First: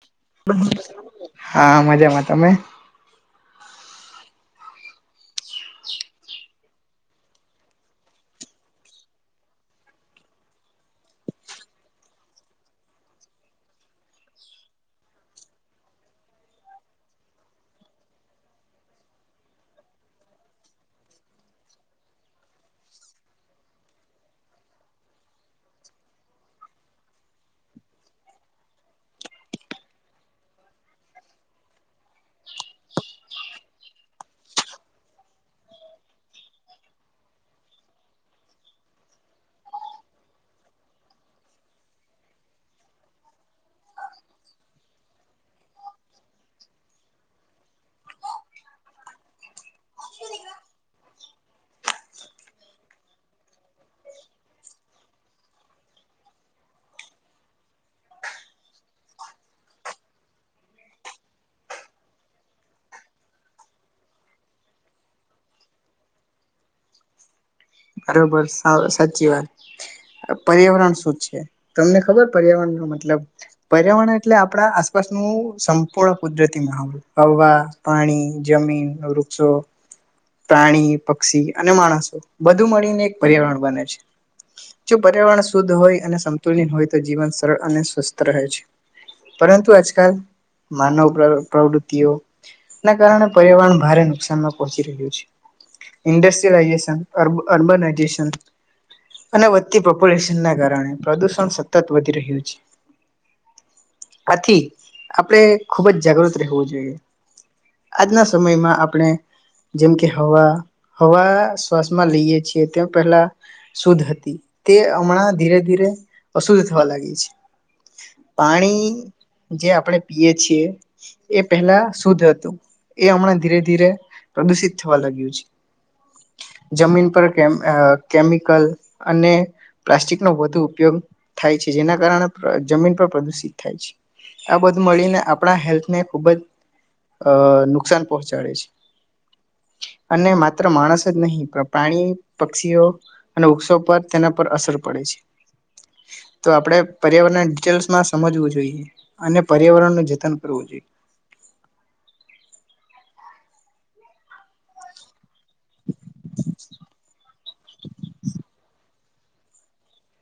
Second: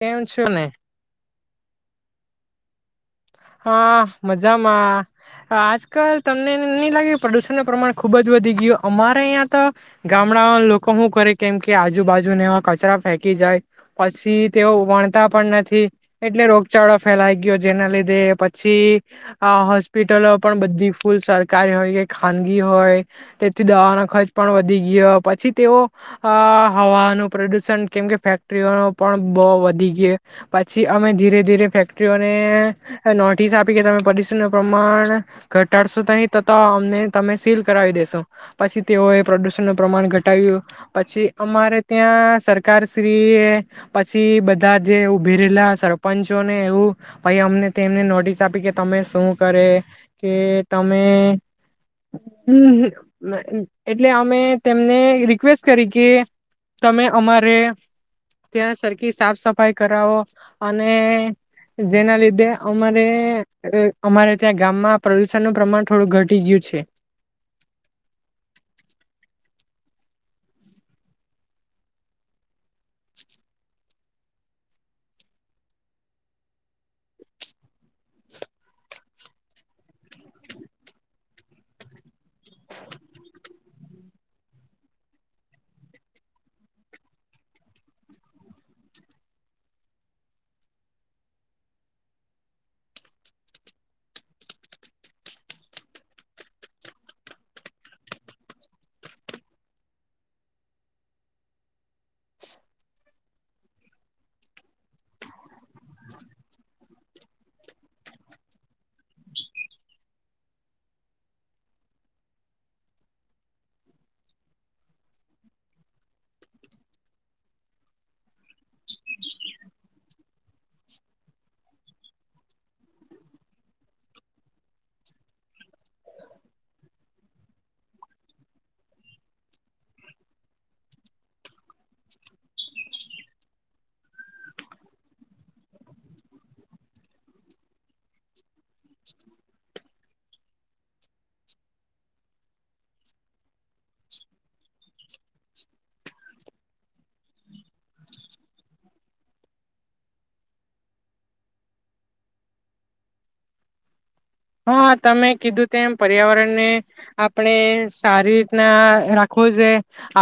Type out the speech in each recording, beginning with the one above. કેમ છો ને હા મજામાં. તમે? હા મજામાં. અહ આજકાલ તમને ન નઈ લાગે પ્રદુષણ ન પ્રમાણ ખુબ જ વધી ગયો. અમારે અહિયા તો ગામડાઓના લોકો હું કરે કેમ કે આજુબાજુ ને એવા કચરા ફેંકી જાય, પછી તેઓ વણતા પણ નથી એટલે રોગચાળો ફેલાઈ ગયો જેના લીધે પછી અહ હોસ્પિટલો પણ બધી ફૂલ સરકારી હોય કે ખાનગી હોય, તેથી દવાનો ખર્ચ પણ વધી ગયો, પછી તેઓ અહ હવાનું પ્રદુષણ કેમ કે ફેક્ટરીઓનો પણ બહુ વધી ગયો, પછી અમે ધીરે ધીરે ફેક્ટરીઓ નોટિસ આપી કે તમે પ્રદુષણ નું પ્રમાણ ઘટાડશો, તહી તતા અમને તમે સીલ કરાવી દેેશો પછી તેઓએ પ્રદુષણ નું પ્રમાણ ઘટાવ્યું પછી, અમારે ત્યાં સરકારશ્રી એ પછી, બધા જે ઉભી રહેલા સરપંચોને એવું. પાઈ અમને તેમને નોટિસ આપી, કે તમે શું કરે, કે તમે એટલે અમે તેમને રિક્વેસ્ટ કરી, કે તમે અમારે ત્યાં સરખી સાફ સફાઈ કરાવો અને. જેના લીધે અમારે, અમારે ત્યાં ગામમાં પ્રદુષણનું પ્રમાણ, થોડું ઘટી ગયું છે. બરોબર સાચી, વાત પર્યાવરણ શું છે, તમને ખબર પર્યાવરણ. મતલબ પ. પર્યાવા એટલે આપણા, આસપાસનું સંપૂર્ણ કુદરતી, માહોલ હવા પાણી જમીન વૃક્ષો પ્રાણી પક્ષી, અને માણસો. વધુ મળીને એક પર્યાવરણ બને છે, જો પર્યાવરણ શુદ્ધ હોય, અને સમતુલન હોય, તો જીવન સરળ અને સ્વસ્થ રહે છે, પરંતુ આજકાલ માનવ પ્રવૃતિઓ ના કારણે પર્યાવરણ ભારે નુકસાનમાં પહોંચી રહ્યું છે, ઇન્ડસ્ટ્રીયલાેશન. અર્બનાઈઝેશન અને વધતી પોપ્યુલેશન ના કારણે પ્રદુષણ સતત વધી રહ્યું છે, આથી આપણે ખુબજ, જાગૃત રહેવું જોઈએ આજના સમયમાં આપણે જેમ કે હવા હવા. શ્વાસમાં લઈએ છીએ તે પહેલા શુદ્ધ હતી તે હમણાં ધીરે ધીરે, અશુદ્ધ થવા લાગી છે, પાણી જે આપણે પીય છીએ એ પહેલા શુદ્ધ હતું એ હમણાં ધીરે ધીરે, પ્રદુષિત થવા લાગ્યું છે. જમીન, પર કેમિકલ અને પ્લાસ્ટિકનોો વધુ ઉપયોગ થાય છે, જેના કારણે જમીન પર પ્રદુષિત થાય છે, આ બધું મળીને આપણા હેલ્થને ખૂબજ નુકસાન પહોંચાડે છે, અને માત્ર માણસ. નહી, પણ પાણી પક્ષીઓ અને વૃક્ષો પર તેના પર અસર પડે છે, તો આપણે પર્યાવરણના ડિટેલ્સમાં સમજવું, જોઈએ અને પર્યાવરણ ન જતન કરવું જોઈએ. હા, તમે. કીધું, તેમ પર્યાવરણને આપણે સારી રીતના. આખું છે,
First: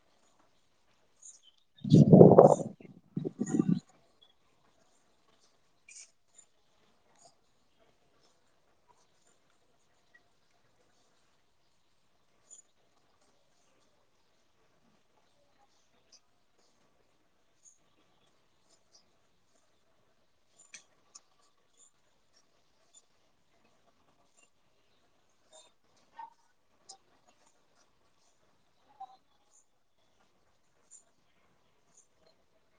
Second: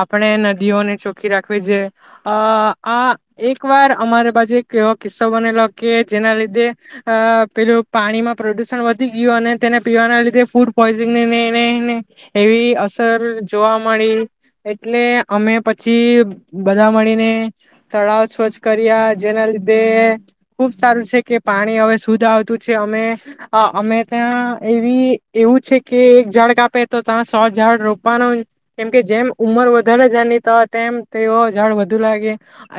આપણે નદીઓને ચ. ખી રાખવી છે, અ આ એક વાર અમારે પાસે. કેવો કિસ્સો બનેલો કે, જેના લીધે અ, પેલું પાણીમાં પ્રદુષણ વધ. ગ અને તેને પીવાના લીધે ફૂડ પોઈઝનનેને, એવી અસર જોવા મળી એટલે અમે પછી, બધા મળીને તળાવ સ્વછ કર્યા જેના લીધે ખુબ સારું છે, કે પાણી હવે શુદ્ધ આવતું છે અમે. અમે ત્યાં એવી એવું છે કે એક ઝાડ કાપે તો ત્યાં સો ઝાડ રોપવાનો કેમકે જેમ ઉંમર વધારે જની તો તેમ તેઓ ઝાડ વધુ લાગે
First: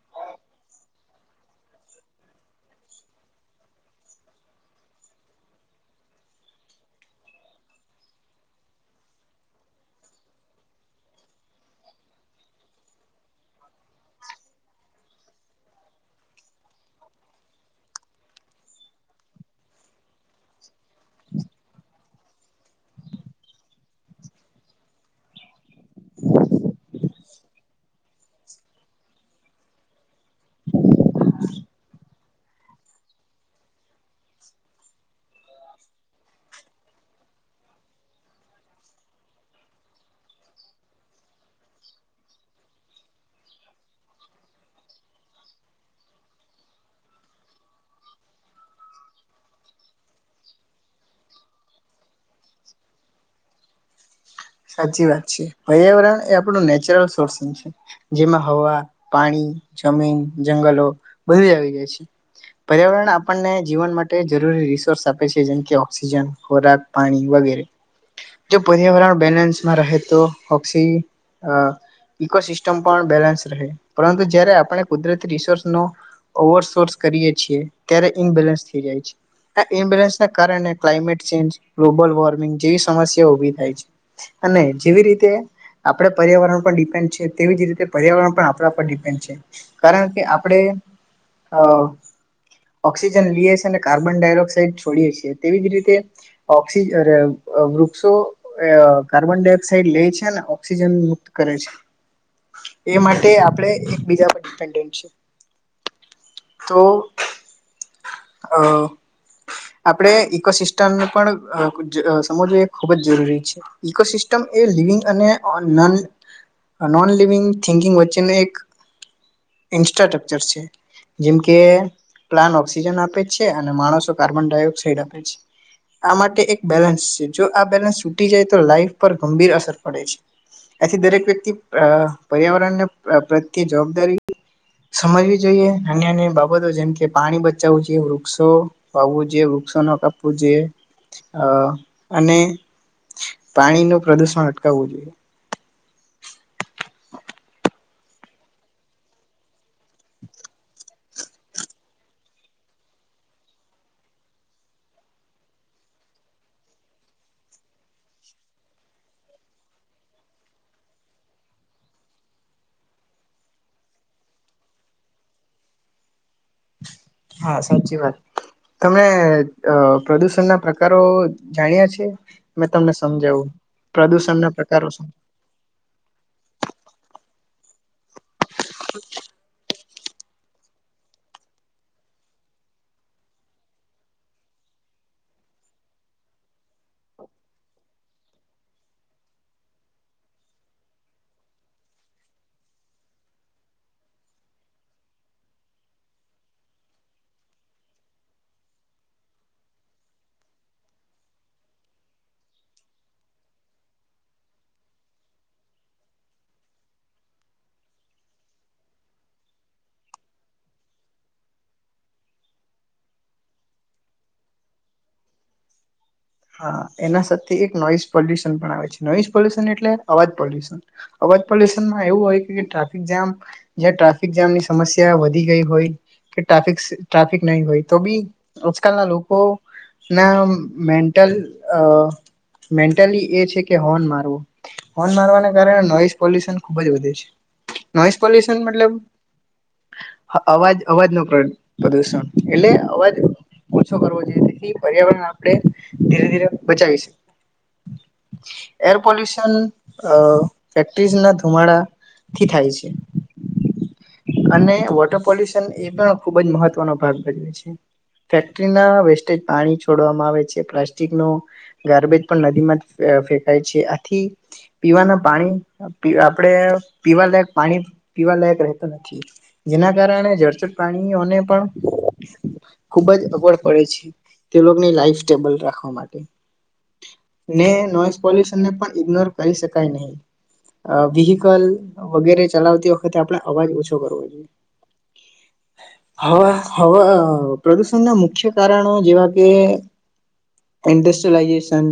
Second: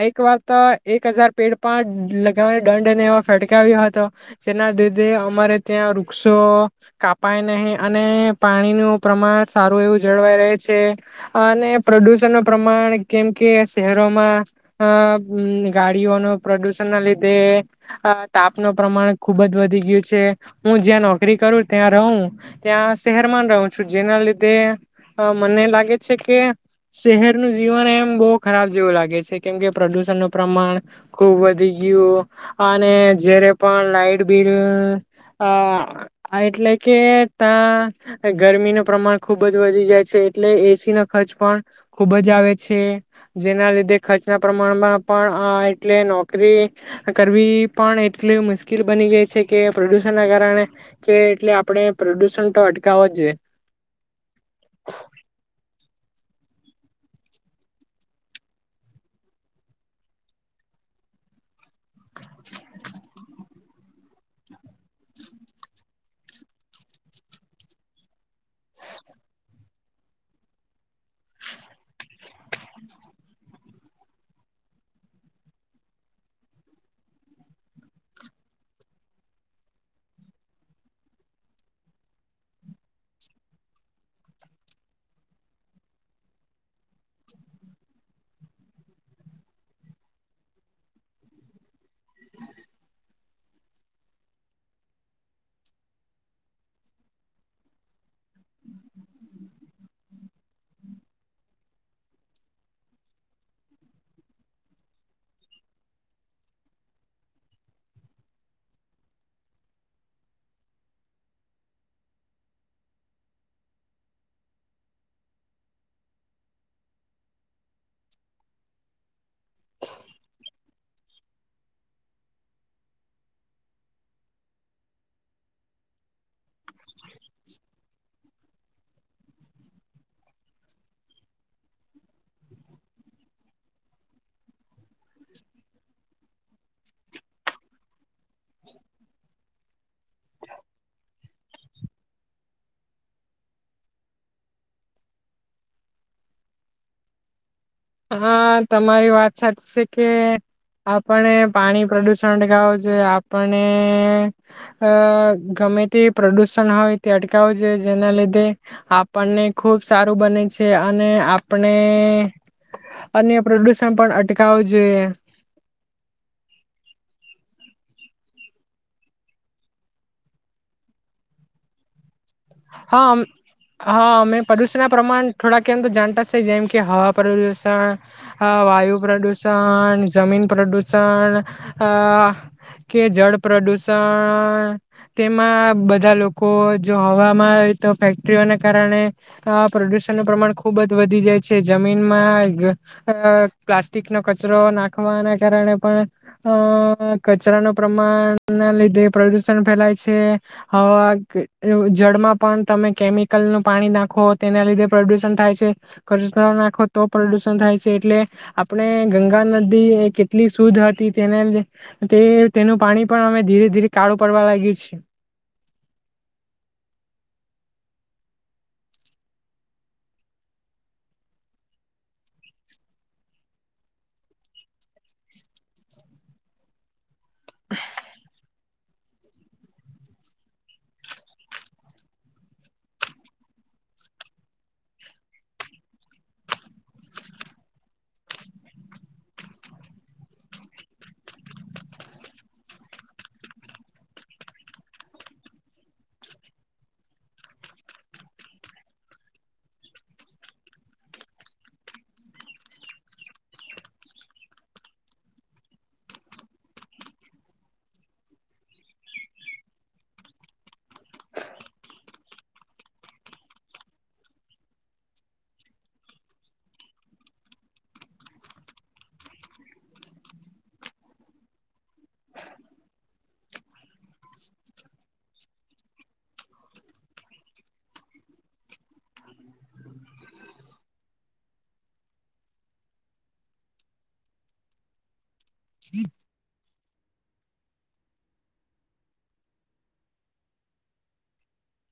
એક વાર તો એક હજાર પેડ પણ લગાવને દંડને એ ફટકાવ્યો હતો જેના લીધે અમારે. ત્યાં વૃક્ષો કાપાય નહીં અને પાણીનું પ્રમાણ સારું એવું જળવાઈ રહે છે, અને પ્રદૂષણનું પ્રમાણ કેમ, કે શહેરોમાં ગાડીઓનું પ્રદુષણના લીધે તાપનું પ્રમાણ ખૂબજ વધી ગયું છે. હું, જ્યાં નોકરી કરું ત્યાં રહું ત્યાં શહેરમાં રહું છું, જેના લીધે મને લાગે છે કે શહેરનું જીવન એમ બહુ ખરાબ જેવું લાગે છે, કેમ કે પ્રદુષણ નું પ્રમાણ ખુબ વધી ગયું અને જારે પણ લાાઈટ બિલ. અ એટલે કે ત્યા ગરમીનું પ્રમાણ ખુબ જ વધી જાય છે, એટલે એસી ન ખર્ચ પણ ખુબજ આવે છે, જેના લીધે ખર્ચના પ્રમાણમાં પણ એટલે નોકરી કરવી પણ એટલી મુશ્કેલ બની જાય છે કેુ. ના કારણે કે, એટલે આપણે પ્રદુષણ તો અટકાવ જોઈએ. સાચી વાત છે પર્યાવરણ એ આપણું નેચરલ સોર્સન છે, જેમાં હવા પાણી જમીન જંગલો બધું આવી જાય છે, પર્યાવરણ આપણને જીવન માટે જરૂરી રિસોર્સ આપે છે, જેમકે ઓક્સિજન ખોરાક પાણી વગેરે જો પર્યાવરણ. બેલેન્સમાં રહે તો ઓક્સ ઈકોસિસ્ટમ પણ બેલેન્સ રહે પરંતુ જ્યારે, આપણે કુદરતી રિસોર્સનો ઓવરસોર્સ કરીએ છીએ ત્યારે ઇનબેલેન્સ થઈ જાય છે, આ ઇનબેલેન્સના કારણે ક્લાઇમેટ ચેન્જ ગ્લોબલ વોર્મિંગ જેવી સમસ્યા, ઉઊભી થાય છે. અને જેવી રીતે આપણે પર્યાવરણ પર ડિપેન્ડ છે, તેવી જ રીતે પર્યાવરણ પણ આપણા પર ડિપેન્ડ છે, કારણ કે આપણે ઓક્સિજન લઈએ છેએ અને કાર્બન ડાયોક્સાઇડ છોડીએ, છીએ તેવી જ રીતે ઓક્ વૃક્ષો. કાર્બન ડાયોક્સાઇડ લે છેને, ઓક્સિજન મુક્ત કરે છે, એ માટે આપણે એકબીજા પર ડિપેન્ડન્ટ છે તો અ આપણે ઈકોસિસ્ટમને પણ સમજવું એ ખૂબ જ જરૂરી છે. ઈકોસિસ્ટમ એ લિવિંગ અને નોન લિવિંગ થિન્કિંગ વચ્ચેનું એક ઇન્ફ્રાસ્રકચર છે જેમકે પ્લાન ઓક્સિજન આપે છે અને માણસો કાર્બન ડાયોક્સાઇડ આપે છે આ માટે એક બેલેન્સ. જો, આ બે. તો લાઈફ પર ગંભીર અસર પડે છે, આથી દરેક વ્યક્તિ, પર્યાવરણને પ્રત્યે જવાબદારી. સમજવી જોઈએ, અન અન્ય બાબતો જેમ કે પાણી બચાવવું જોઈએ, વૃક્ષો વાવવું જોઈએ. ન કાપવું જોઈ, અને. પાણી, ન પ્રદુષણ અટકાવવું જોઈએ. હ તમારી વાત સાચી છે, કે આપણે પાણી પ્રદુષણ અટકાવવું જોઈએ આપણે અ ગમે તે પ્રદુષણ હોય તે અટકાવ જોઈએ, જેના લીધે આપણને ખુબ સારું બને છે, અને આપણે. અને પ્રદુષણ, પણ અટકાવ જો. હા, સાચી વાત તમને પ્રદુષણ ના પ્રકારો જાણ્યા છે. મેં તમને હા, સમજાવું હા અમે પ્રદુષણના પ્રદુષણ પ્રકારો ના શું? પ્રમાણ થોડાક એમ તો જાણતા છે, જેમ કે. કે હા, પારડુસન્દ. આ વાયુ પ્રદૂષણ. જમીન પ્રદુષણ કે, જળ પ્રદુષણ તેમાં બધા લોકો, જો હવા. તો ફેક્ટરીઓને કારણે પ્રદુષણ નું પ્રમાણ ખુબજ વધી જાય છે, જમીનમાં પ્લાસ્ટિક નો કચરો નાખવાના કારણે પણ અ કચરા ન પ્રમાણ ના લીધે પ્રદુષણ ફેલાય છે હવા. જળમાં પણ તમે કેમિકલનું પાણી નાખો તેના લીધે પ્રદુષણ થાય છે, ખચ નાખો તો પ્રદુષણ થાય છે, એટલે આપણે ગંગા નદી એ કેટલી શુદ્ધ હતી તેને તેનું પાણી પણ અમે, ધીરે ધીરે કાળું પડવા લાગ્યું છે. એના સાથે એક નોઈઝ પોલ્યુશન પણ આવે છે, નોઈઝ પોલ્યુશન એટલે અવાજ પોલ્યુશન અવાજ પોલ્યુશનમાં એવું, હોય કે ટ્રાફિક જામ જ્યાં ટ્રાફિક જામની સમસ્યા વધી, ગઈ હોય, કે ટ્રાફિક. ટ્રાફિક નહીં હોય, તો બી. આજકાલ ના લોકો ના મે ટલ અહ મેન્ટલી એ છે કે હોર્ન મારવો. હોર્ન મારવાના કારણે નોઈસ પોલ્યુશન ખુબ જ વધે છે. નોઈસ પોલ્યુશન મતલબ અવાજ અવાજ નું પ પ્રદુષણ. એટલે અવાજ ઓછો કરવો જોઈએ જેથી પર્યાવરણ આપણે ધીરે ધીરે બચાવી શ. એર પોલ્યુશન અહ ફેક્ટરી જેલા ધુમાડાથી થાય છે, અને વોટર પોલ્યુશન એ પણ ખુબ જ મહત્વનો ભાગ ભજવે છે. ફેક્ટરીના વેસ્ટેજ પાણી છોડવામાં આવે છે કે પ્લાસ્ટિક નો ગાર્બેજ પણ નદીમાં જ ફેકાય છે, આથી પીવાના પાણી આપણે પીવાલાયક પાણી, પીવાલાયક રહેતો નથી, જેના કારણે જળચર પ્રાણીઓને પણ ખુબ જ અગવડ પડે છે તે લોકની લાઈફ [unintelligible] ને પોલ્યુશનને પણ ઈગ્નોર કરી શકાય નહી. અહ વહીકલ વગેરે ચલાવતી વખતે આપણે અવાજ ઓછો કરવો જોઈએ. હવા-હવા અહ પ્રદુષણના મુખ્ય કારણો જેવા કે ઇન્ડસ્ટ્રીલાઈઝેશન,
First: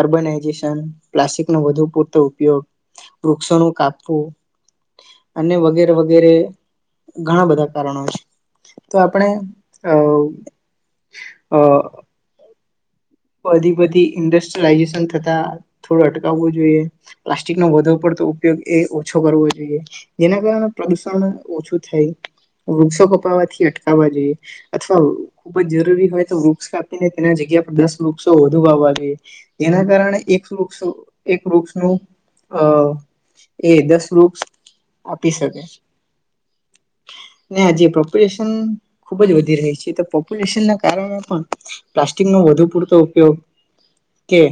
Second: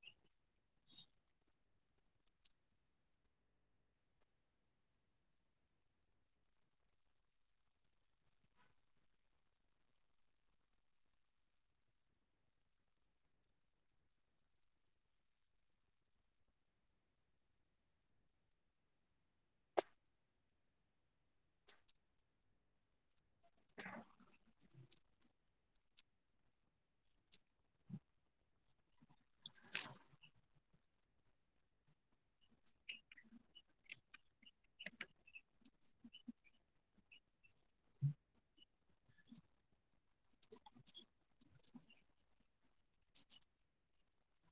અર્બૉનાઈઝેશન, પ્લાસ્ટિક નું વધુ પડતો ઉપયોગ, વૃક્ષો નું કાપવું અને વગેરે વગેરે ઘણા બધા કારણો છે. તો આપણે અહ-અહ બધી-બધી ઇન્ડસ્ટ્રીલાઈઝેશન થતા થોડો અટકાવવો જોઈએ. પ્લાસ્ટિક નો વધારે પડતો ઉપયોગ એ ઓછો કરવો જોઈએ. જેના કારણે પ્રદુષણ ઓછું થાય, વૃક્ષો કપાવવાથી અટકાવવા જોઈએ, અથવા ખુબ જ જરૂરી હોય તો વૃક્ષ કાપીને તેના જગ્યા પર દસ વૃક્ષો વધુ વાવવા જોઈએ, જેના કારણે એક વૃક્ષો એક વૃક્ષ નું અહ એ દસ વૃક્ષ આપી શકે. ને ઓ જે પ્રોપરેશન ખૂબ જ વધી રહી છે, તો પોપ્યુલેશનના કારણે પણ પ્લાસ્ટિકનો વધુ પૂર તો ઉપયોગ કે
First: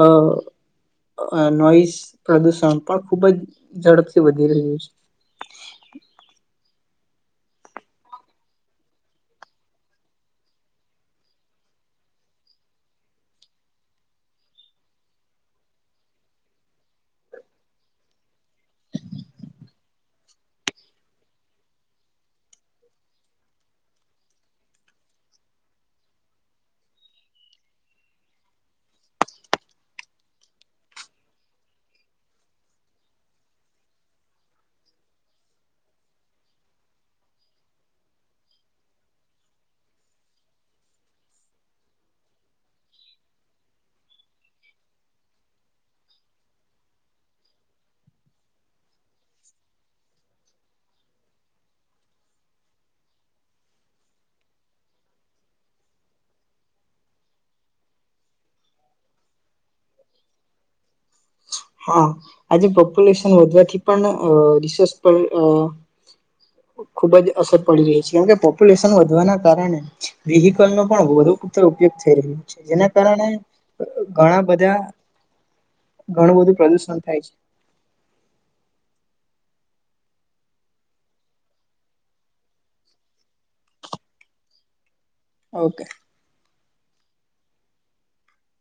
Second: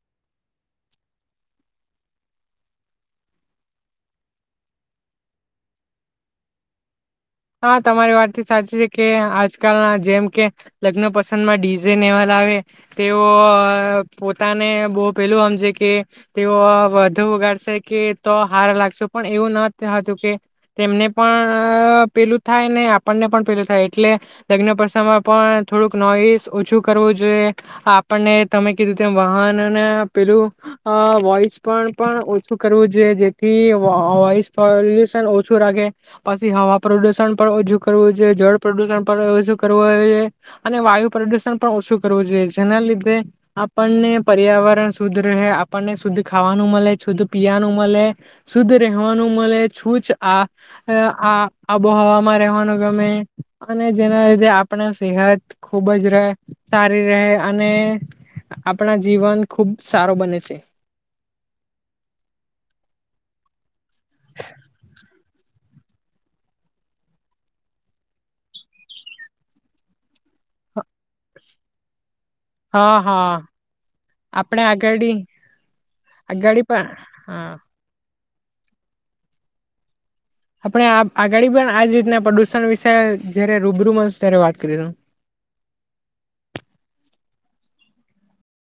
અહ નોઈસ પ્રદુષણ પણ ખૂબ જ ઝડપથી વધી રહ્યું છે. હા તમારી વાત તો સાચી છે કે આજકાલના જેમ કે લગ્ન પસંદમાં ડીઝે ને એવા લાવે તેઓ અહ પોતાને બહુ પેલું સમજે કે તેઓ વધુ ઉગાડશે કે તો હારા લાગશે પણ એવું ન થાતું કે તેમને પણ પેલું થાય ને આપણને પણ પેલું થાય એટલે લગ્ન પ્રસંગમાં પણ થોડુંક નોઈસ ઓછું કરવું જોઈએ. આપણને તમે કીધું તેમ વાહનને પેલું વોઈસ અહ પણ પણ ઓછું કરવું જોઈએ જેથી વો વોઇસ પોલ્યુશન ઓછું રાખે. પછી હવા પ્રદૂષણ પણ ઓછું કરવું જોઈએ, જળ પ્રદુષણ પણ ઓછું કરવું જોઈએ અને વાયુ પ્રદુષણ પણ ઓછું કરવું જોઈએ. જેના લીધે આપણને પર્યાવરણ શુદ્ધ રહે, આપણને શુદ્ધ ખાવાનું મલે, શુદ્ધ પીવાનું મલે, શુદ્ધ રહેવાનું મલે છુજ આ-આ આબો હમાં રહેવાનું ગમે અને જેના લીધે આપણા સેહત ખૂબ જ રહે સારી રહે અને આપણા જીવન ખૂબ સારો બને છે. હા આજે પોપ્યુલેશન વધવાથી પણ અહ રીસસ પર અહ ખુબજ અસર પડી રહી છે. કેમકે પોપ્યુલેશન વધવાના કારણે વેહકલનો પણ વધુ ઉપયોગ થઈ રહ્યો છે, જેના હા કારણે હા ઘણા આપણે બધા આગળ ઘણું બધું આગળ પણ પ્રદુષણ થાય છે. હા આપણે આપ આગાડી પણ આજ રીતના પ્રદુષણ વિશે જયારે રૂબરૂ મસ્ત ત્યારે વાત કરી રહું. ઓકે.